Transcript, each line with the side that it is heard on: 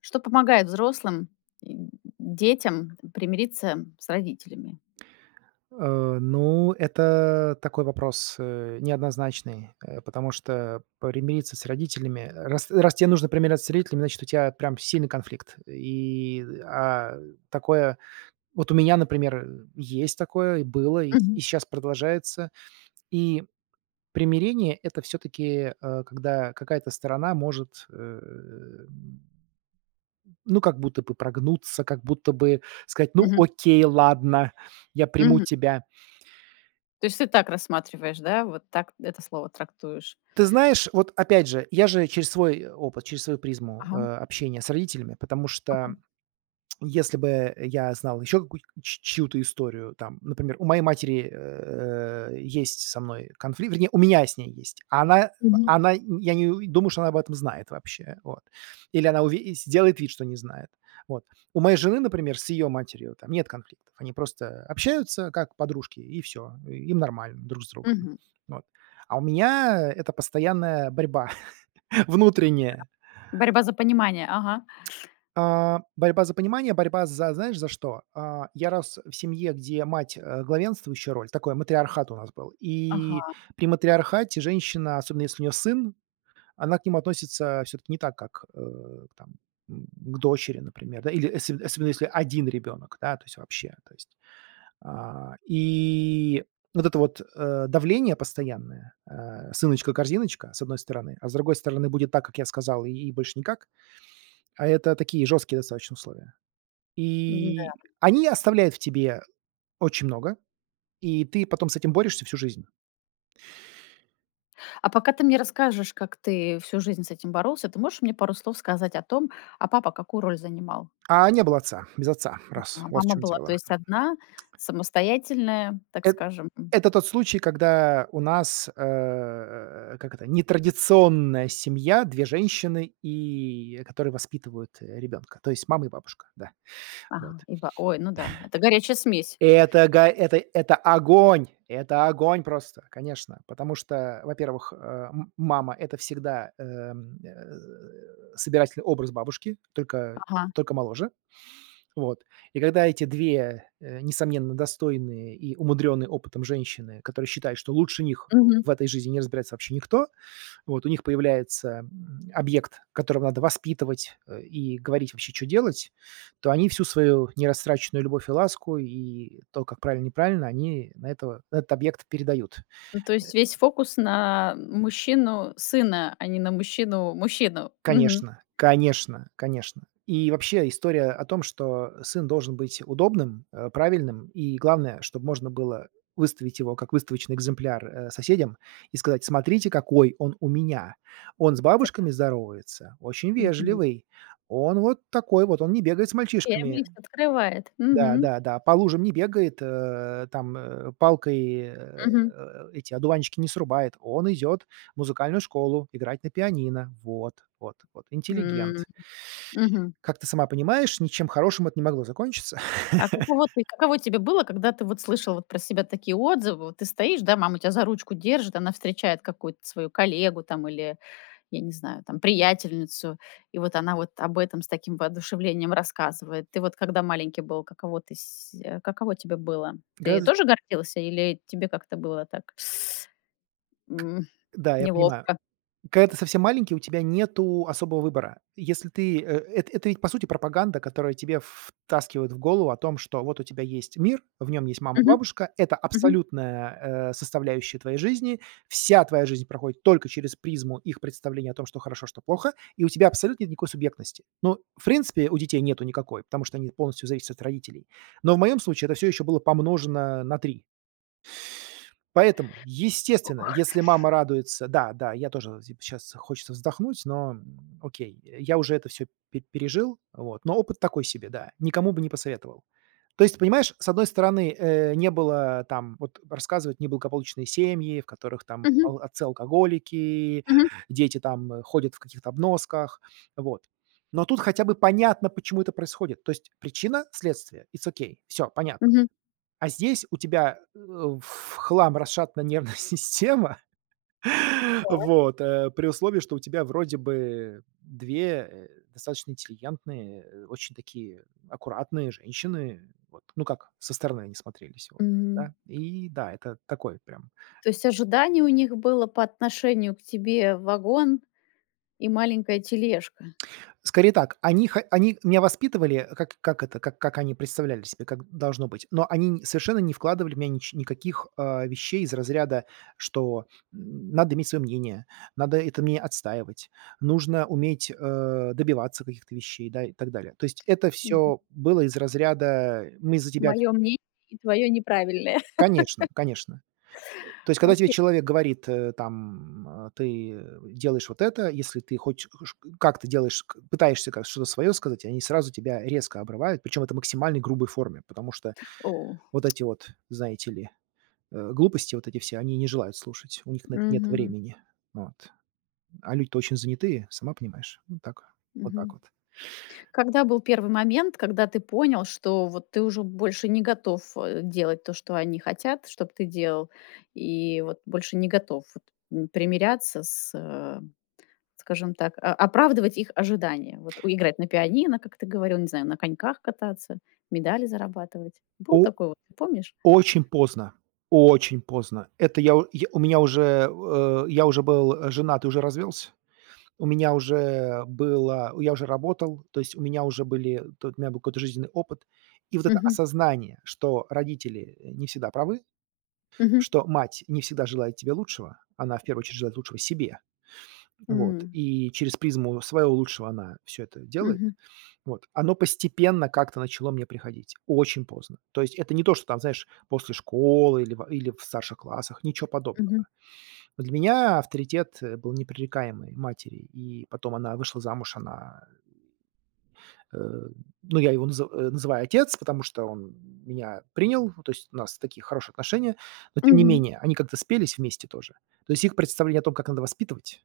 left: Что помогает взрослым, э, детям примириться с родителями?
right: Это такой вопрос, неоднозначный, потому что примириться с родителями раз те нужно примиряться с родителями, значит, у тебя прям сильный конфликт. Такое вот у меня, например, есть такое, и было, и
left: Мгм.
right: сейчас продолжается. И примирение — это все таки когда какая-то сторона может, ну, как будто бы прогнуться, как будто бы сказать: "Ну,
left: Мгм.
right: окей, ладно, я приму
left: Мгм.
right: тебя".
left: То есть ты так рассматриваешь, да? Вот так это слово трактуешь.
right: Ты знаешь, вот опять же, я же через свой опыт, через свою призму,
left: Ага.
right: общения с родителями, потому что
left: Ага.
right: если бы я знал еще какую ч чью-то историю, там, например, у моей матери, есть со мной конфликт, вернее, у меня с ней есть,
left: Мгм.
right: она, я не у- думаю, что она об этом знает вообще, вот. Или она уве сделает вид, что не знает, вот. У моей жены, например, с ее матерью там нет конфликтов, они просто общаются как подружки, и все, им нормально друг с другом,
left: Мгм.
right: вот. А у меня это постоянная борьба внутренняя.
left: Борьба за понимание. Ага.
right: А, борьба за понимание, борьба за, знаешь, за что? А, я рос в семье, где мать, главенствующая роль, такой матриархат у нас был. И
left: Ага.
right: при матриархате женщина, особенно если у нее сын, она к нему относится все-таки не так, как там, м, к дочери, например, да, или особенно если один ребенок, да, то есть вообще, то есть. а, и вот это вот давление постоянное, сыночка-корзиночка, с одной стороны, а с другой стороны будет так, как я сказал, и больше никак, а это такие жесткие достаточно условия.
left: М-да.
right: И они оставляют в тебе очень много, и ты потом с этим борешься всю жизнь.
left: А пока ты мне расскажешь, как ты всю жизнь с этим боролся, ты можешь мне пару слов сказать о том, а папа какую роль занимал?
right: А не было отца, без отца. Раз.
left: Ага,
right: Вот в
left: мама
right: чем
left: была,
right: дело.
left: то есть, одна, самостоятельная, так
right: Эт
left: скажем. М.
right: Это тот случай, когда у нас, как это, нетрадиционная семья, 2 женщины, и которые воспитывают, ребенка. То есть мама и бабушка, да.
left: Ага,
right: Вот.
left: и ба ой, ну да, это горячая смесь.
right: Это это огонь! Это огонь просто, конечно. Потому что, во-первых, мама — это всегда, собирательный образ бабушки, только
left: Ага.
right: только моложе. Вот. И когда эти 2 несомненно, достойные и умудренные опытом женщины, которые считают, что лучше них
left: Мгм.
right: в этой жизни не разбирается вообще никто, вот у них появляется объект, которого надо воспитывать, и говорить вообще, что делать, то они всю свою нерастраченную любовь и ласку, и то, как правильно, неправильно, они на этот объект передают.
left: Ну, то
right: Э
left: есть весь фокус на мужчину сына, а не на мужчину мужчину. Мгм.
right: Конечно, конечно, конечно. И вообще история о том, что сын должен быть удобным, правильным, и главное, чтобы можно было выставить его как выставочный экземпляр, соседям и сказать: "Смотрите, какой он у меня. Он с бабушками
left: Так.
right: здоровается, очень
left: Мгм.
right: вежливый, он вот такой вот, он не бегает с
left: Первый
right: мальчишками".
left: лист открывает.
right: Да,
left: Мгм.
right: да, да. По лужам не бегает, там, палкой,
left: Мгм.
right: эти одуванчики не срубает. Он идет в музыкальную школу играть на пианино. Вот, вот, вот.
left: М.
right: Интеллигент.
left: Мгм.
right: Как ты сама понимаешь, ничем хорошим это не могло закончиться.
left: А каково тебе было, когда ты вот слышала вот про себя такие отзывы? Вот ты стоишь, да, мама тебя за ручку держит, она встречает какую-то свою коллегу там или я не знаю, там, приятельницу, и вот она вот об этом с таким воодушевлением рассказывает. Ты вот когда маленький был, каково каково тебе было? Ты
right: Гораздо
left: тоже гордился или тебе как-то было так, м,
right: да, я понимаю.
left: неловко?
right: Когда ты совсем маленький, у тебя нету особого выбора. Если ты, э, эт это ведь, по сути, пропаганда, которая тебе втаскивает в голову о том, что вот у тебя есть мир, в нем есть мама,
left: Мгм,
right: бабушка, это
left: мгм,
right: абсолютная, составляющая твоей жизни, вся твоя жизнь проходит только через призму их представления о том, что хорошо, что плохо, и у тебя абсолютно нет никакой субъектности. Ну, в принципе, у детей нету никакой, потому что они полностью зависят от родителей. Но в моем случае это все еще было помножено на 3. Поэтому, естественно, если мама радуется да, да, я тоже сейчас хочется вздохнуть, но, окей, я уже это все пережил, вот, но опыт такой себе, да, никому бы не посоветовал. То есть, понимаешь, с одной стороны, не было там, вот рассказывают неблагополучные семьи, в которых там
left: мгм,
right: ал отцы алкоголики,
left: мгм,
right: дети там, ходят в каких-то обносках, вот. Но тут хотя бы понятно, почему это происходит. То есть причина, следствие, it's окей, все, понятно.
left: мгм.
right: А здесь у тебя, в хлам расшатана нервная система,
left: Так.
right: вот, при условии, что у тебя вроде бы 2 достаточно интеллигентные, очень такие аккуратные женщины, вот. Ну, как со стороны они смотрелись, вот,
left: М.
right: да. И да, это такой прям
left: То есть ожидание у них было по отношению к тебе вагон и маленькая тележка.
right: скорее так, они меня воспитывали, как они представляли себе, как должно быть, но они н совершенно не вкладывали в меня нич никаких, а, вещей из разряда, что, надо иметь свое мнение, надо это мне отстаивать, нужно уметь, добиваться каких-то вещей, да, и так далее. То есть это
left: Мое
right: всё было из разряда: "Мы за тебя".
left: мнение и твое неправильное.
right: Конечно, конечно. То есть, когда тебе
left: Окей.
right: человек говорит, там, ты, делаешь вот это, если ты хоть ш как ты делаешь, к пытаешься как что-то свое сказать, они сразу тебя резко обрывают, причем это в максимальной грубой форме, потому что
left: О.
right: вот эти вот, знаете ли, глупости вот эти все, они не желают слушать, у них на это нет
left: Мгм,
right: времени. Вот. А люди-то очень занятые, сама понимаешь. Вот так, вот так
left: мгм.
right: вот.
left: Когда был первый момент, когда ты понял, что вот ты уже больше не готов, делать то, что они хотят, чтобы ты делал, и вот больше не готов вот, примиряться с, скажем так, а оправдывать их ожидания? Вот у играть на пианино, как ты говорил, не знаю, на коньках кататься, медали зарабатывать. Был
right: О
left: такой вот, ты помнишь?
right: Очень поздно, очень поздно. Это я у меня уже, я уже был, женат и уже развелся. У меня уже было я уже работал, то есть у меня был какой-то жизненный опыт. И вот это
left: Мгм.
right: осознание, что родители не всегда правы,
left: Мгм.
right: что мать не всегда желает тебе лучшего, она в первую очередь желает лучшего себе, вот,
left: М.
right: и через призму своего лучшего она все это делает,
left: Мгм.
right: вот, оно постепенно как-то начало мне приходить, очень поздно. То есть это не то, что там, знаешь, после школы или в старших классах, ничего подобного.
left: Мгм.
right: Для меня авторитет, был непререкаемый матери, и потом она вышла замуж, она Э, ну, я его называю отец, потому что он меня принял, то есть у нас такие хорошие отношения, но тем не
left: Мгм.
right: менее они как-то спелись вместе тоже. То есть их представление о том, как надо воспитывать,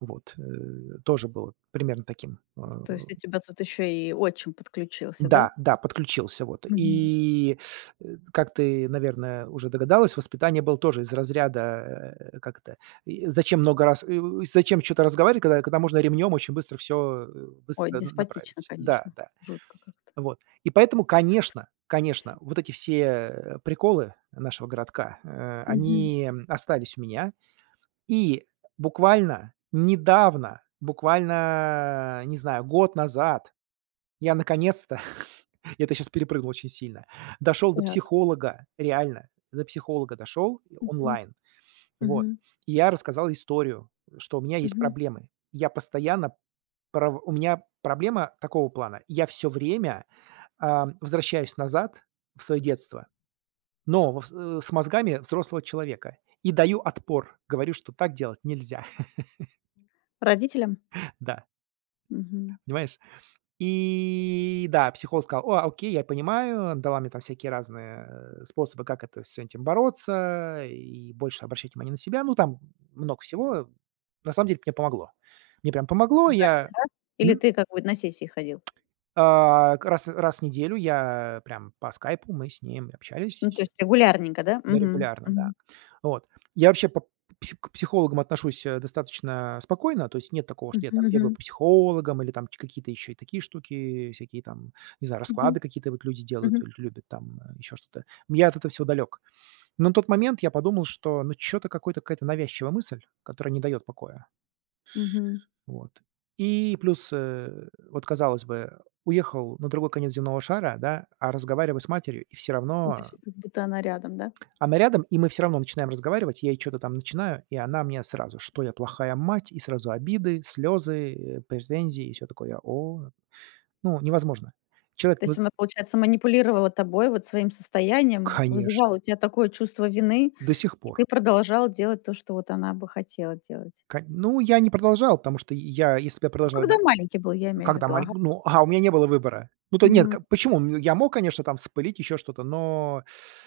right: вот, тоже было примерно таким.
left: То есть у тебя тут еще и отчим подключился, да?
right: Да, да, подключился, вот.
left: Мгм.
right: Э, как ты, наверное, уже догадалась, воспитание было тоже из разряда, как это, и зачем много раз и зачем что то разговаривать, когда можно ремнем очень быстро все
left: Ой,
right: быстро
left: деспотично,
right: направить. Да,
left: конечно,
right: да.
left: жутко как-то.
right: Вот. И поэтому, конечно, конечно, вот эти все, приколы нашего городка,
left: Мгм.
right: они остались у меня. И буквально недавно, буквально, не знаю, год назад я наконец-то, я это сейчас перепрыгнул очень сильно, дошел до
left: Так.
right: психолога, реально, до психолога дошел
left: Мгм.
right: онлайн. Вот.
left: Мгм.
right: И я рассказал историю, что у меня есть
left: Мгм.
right: проблемы. Я постоянно пров у меня проблема такого плана: я все время возвращаюсь назад в свое детство, но с мозгами взрослого человека и даю отпор. Говорю, что так делать нельзя.
left: Родителям?
right: Да,
left: Мгм.
right: понимаешь? И да, психолог сказал: "О, окей, я понимаю". Дала мне там всякие разные, способы, как это с этим бороться и больше обращать внимание на себя. Ну, там много всего. На самом деле мне помогло. Мне прям помогло.
left: За один
right: Я
left: раз? Или
right: м,
left: ты как бы на сессии ходил?
right: а, к раз раз в неделю я прям по скайпу мы с ним
left: Ну,
right: общались.
left: то есть регулярненько, да?
right: Да,
left: Мгм.
right: регулярно, да.
left: Мгм.
right: Вот. Я вообще по пси к психологам отношусь, достаточно спокойно, то есть нет такого,
left: Мгм
right: что я там бегаю
left: мгм.
right: по психологам или там ч какие-то еще и такие штуки, всякие там, не знаю,
left: Мгм.
right: расклады какие-то вот люди делают
left: Мгм.
right: или любят там, еще что-то. Я от этого всего далек. Но на тот момент я подумал, что, ну, что то какой-то какая-то навязчивая мысль, которая не дает покоя.
left: Мгм.
right: Вот. И плюс, вот, казалось бы, уехал на другой конец земного шара, да, а разговариваю с матерью, и все
left: Ну, то
right: равно
left: есть как будто она рядом, да?
right: она рядом, и мы все равно начинаем разговаривать. Я ей чё-то там начинаю, и она мне сразу, что я плохая мать, и сразу обиды, слезы претензии и все такое. Я: "О". Ну, невозможно. Человек
left: То есть
right: невоз
left: она, получается, манипулировала тобой, вот своим состоянием,
right: Конечно,
left: вызывала у тебя такое чувство вины,
right: до сих
left: и ты
right: пор.
left: продолжал делать то, что вот она бы хотела делать.
right: Кон Ну, я не продолжал, потому что я если бы я
left: Ну,
right: продолжал,
left: когда маленький был, я имею в
right: Когда
left: виду.
right: малень
left: Ага.
right: ну, а, у меня не было выбора. Ну, то нет,
left: Мгм.
right: как почему? Я мог, конечно, там вспылить, еще что-то, но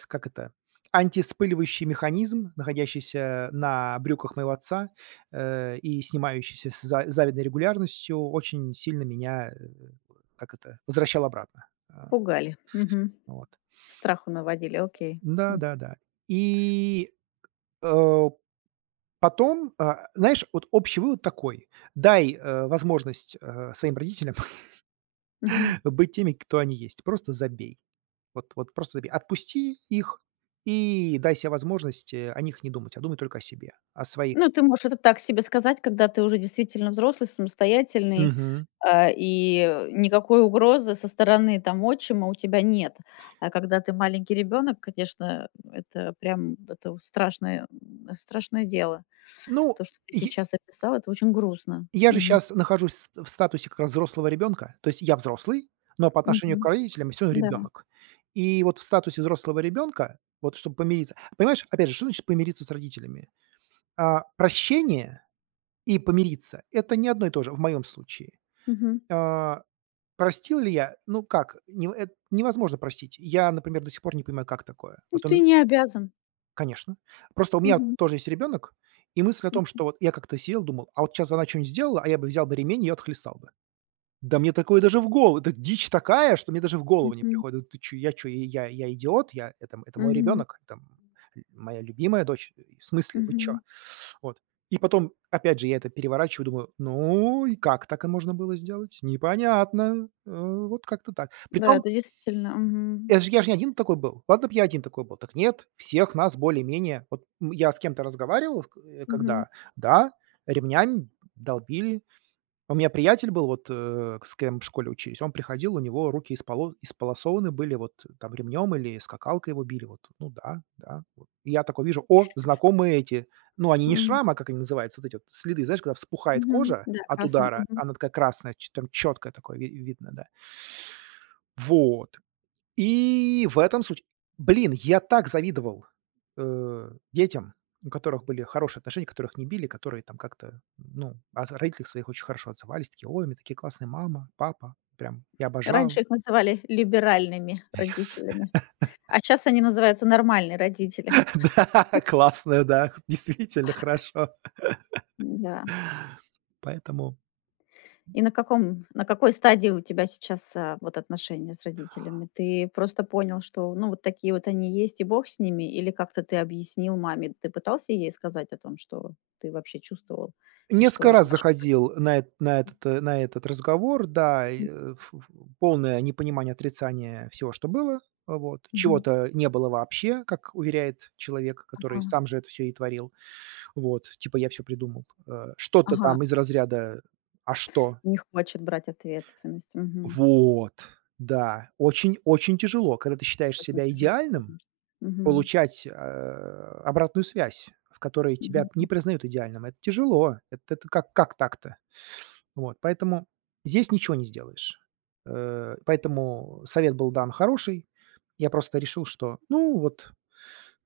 right: как это, антивспыливающий механизм, находящийся на брюках моего отца, и снимающийся с за завидной регулярностью, очень сильно меня, как это, возвращал обратно. А,
left: Пугали. Мгм.
right: вот.
left: Страху наводили. Окей. М.
right: Да-да-да. И, э, Потом, а, знаешь, вот общий вывод такой: дай, возможность, своим родителям
left: Мгм.
right: быть теми, кто они есть. Просто забей. Вот просто забей. Отпусти их и дай себе возможность, о них не думать, а думай только о себе, о своих.
left: Ну, ты можешь это так себе сказать, когда ты уже действительно взрослый, самостоятельный,
right: Мгм.
left: и никакой угрозы со стороны там отчима у тебя нет. А когда ты маленький ребенок, конечно, это прям это вот страшное, страшное дело.
right: Ну,
left: То, что ты
right: я
left: сейчас описал, это очень грустно.
right: я же
left: Мгм.
right: сейчас нахожусь ст в статусе как раз взрослого ребенка. То есть я взрослый, но по отношению к
left: Мгм.
right: родителям я все равно
left: Да.
right: ребенок. И вот в статусе взрослого ребенка, вот чтобы помириться понимаешь, опять же, что значит помириться с родителями? А, прощение и помириться — это не одно и то же в моем случае.
left: Мгм.
right: А простил ли я? Ну, как, невозможно простить. Я, например, до сих пор не понимаю, как такое.
left: Ну,
right: Вот
left: ты
right: он
left: не обязан.
right: конечно. Просто у меня
left: Мгм.
right: тоже есть ребенок, и мысль о том,
left: М.
right: что вот я как-то сидел, думал: "А вот сейчас она что нибудь сделала, а я бы взял бы ремень и отхлестал бы". Да мне такое даже в голову, это дичь такая, что мне даже в голову не
left: Мгм.
right: приходит. Ты чё, я что, я идиот? Я это это мой
left: Мгм.
right: ребенок, это. Моя любимая дочь. В смысле, вы чё?
left: Мгм.
right: Вот. И потом, опять же, я это переворачиваю, думаю: "Ну и как так и можно было сделать? Непонятно". Вот как-то так.
left: Да,
right: Притом,
left: это действительно. Мгм.
right: это ж я ж не один такой был. Ладно б я один такой был, так нет, всех нас более-менее. Вот, я с кем-то разговаривал,
left: Мгм.
right: когда, да, ремнями долбили, у меня приятель был, вот, с кем в школе учились, он приходил, у него руки исполосованы были, вот, там ремнем или скакалкой его били. Вот, ну да, да. Вот. И я такой вижу: "О, знакомые эти". Ну, они не
left: М.
right: шрамы, а как они называются, вот эти вот следы, знаешь, когда вспухает
left: Мгм.
right: кожа
left: Да,
right: от
left: красное.
right: удара, она такая красная, чё там четкое такое ви видно, да. Вот. И в этом случае, блин, я так завидовал, детям, у которых были хорошие отношения, которых не били, которые там как-то, ну, о с родителях своих очень хорошо отзывались, такие: "Ой, у меня такие классные мама, папа, прям я обожал".
left: Раньше их называли либеральными родителями, а сейчас они называются нормальные родители.
right: Да, классная, да, действительно хорошо.
left: Да.
right: Поэтому
left: И на каком на какой стадии у тебя сейчас, вот отношения с родителями? Ты просто понял, что, ну, вот такие вот они есть, и бог с ними, или как-то ты объяснил маме? Ты пытался ей сказать о том, что ты вообще чувствовал и что
right: несколько
left: она
right: раз
left: ошибочна?
right: заходил на эт на этот, на этот разговор, да, и,
left: Мгм.
right: э, ф ф полное непонимание, отрицание всего, что было, а, вот.
left: Мгм.
right: Чего-то не было вообще, как уверяет человек, который
left: Ага.
right: сам же это все и творил. Вот, типа: "Я все придумал". Что-то
left: Ага.
right: там из разряда: "А что?"
left: Не хочет брать ответственность. Мгм.
right: Вот, да. Очень тяжело, когда ты считаешь
left: Очень
right: себя
left: тяжело,
right: идеальным,
left: конечно. Мгм.
right: получать, обратную связь, в которой тебя не
left: Мгм.
right: признают идеальным. Это тяжело. Это как так-то? Вот, поэтому здесь ничего не сделаешь. Поэтому совет был дан хороший. Я просто решил, что, ну, вот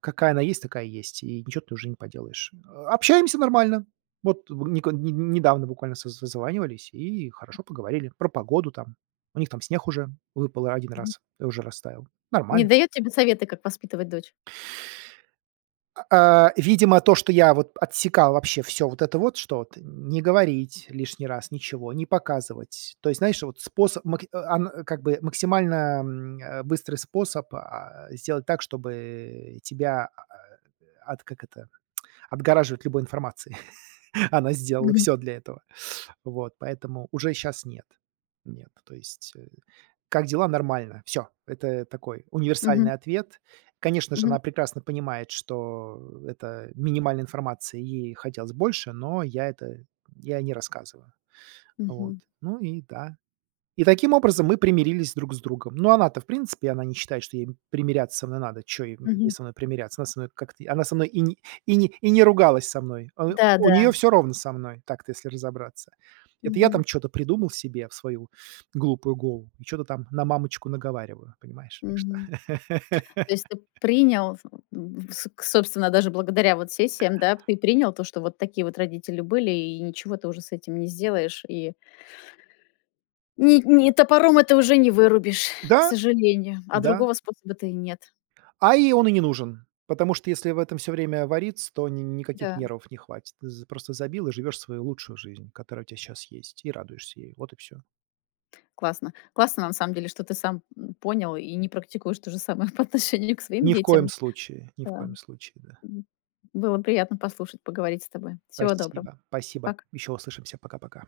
right: какая она есть, такая есть, и ничего ты уже не поделаешь. Общаемся нормально. Вот недавно буквально созванивались и хорошо поговорили про погоду там. У них там снег уже выпал один
left: Мгм.
right: раз, и уже растаял.
left: Не
right: Нормально.
left: дает тебе советы, как воспитывать дочь?
right: А, видимо, то, что я вот отсекал вообще все вот это вот, что вот не говорить лишний раз ничего, не показывать. То есть, знаешь, вот способ мак э, ан как бы максимально, быстрый способ, сделать так, чтобы тебя, от как это, отгораживать любой информации. Она сделала
left: Мгм.
right: все для этого. Вот, поэтому уже сейчас нет. Нет, то есть, как дела? Нормально. Все. Это такой универсальный
left: Мгм.
right: ответ. Конечно же,
left: Мгм.
right: она прекрасно понимает, что это минимальная информация, ей хотелось больше, но я не рассказываю. Вот.
left: Мгм.
right: Ну и да, и таким образом мы примирились друг с другом. Ну, она-то, в принципе, она не считает, что ей примиряться со мной надо. Чё ей
left: Мгм.
right: со мной примиряться? Она со мной как-то она со мной и не ругалась со мной. А, у
left: Да-да.
right: нее все ровно со мной, так-то если разобраться. Это я там
left: Мгм.
right: что то придумал себе в свою глупую голову и что то там на мамочку наговариваю, понимаешь? Так что
left: Мгм. То есть ты принял, собственно, даже благодаря вот сессиям, да, ты принял то, что вот такие вот родители были, и ничего ты уже с этим не сделаешь, и ни топором это уже не вырубишь,
right: Да,
left: к сожалению, а
right: да.
left: другого способа-то и нет.
right: А ей он и не нужен, потому что если в этом все время вариться, то ни никаких
left: Да,
right: нервов не хватит. Ты З просто забил и живешь свою лучшую жизнь, которая у тебя сейчас есть, и радуешься ей. Вот и все.
left: классно. Классно, на самом деле, что ты сам, понял и не практикуешь то же самое по отношению к своим
right: Ни в коем
left: детям.
right: случае, ни в
left: Да.
right: коем случае, да.
left: М. Было приятно послушать, поговорить с тобой. Всего доброго.
right: Спасибо, спасибо.
left: Пока.
right: Еще услышимся. Пока-пока.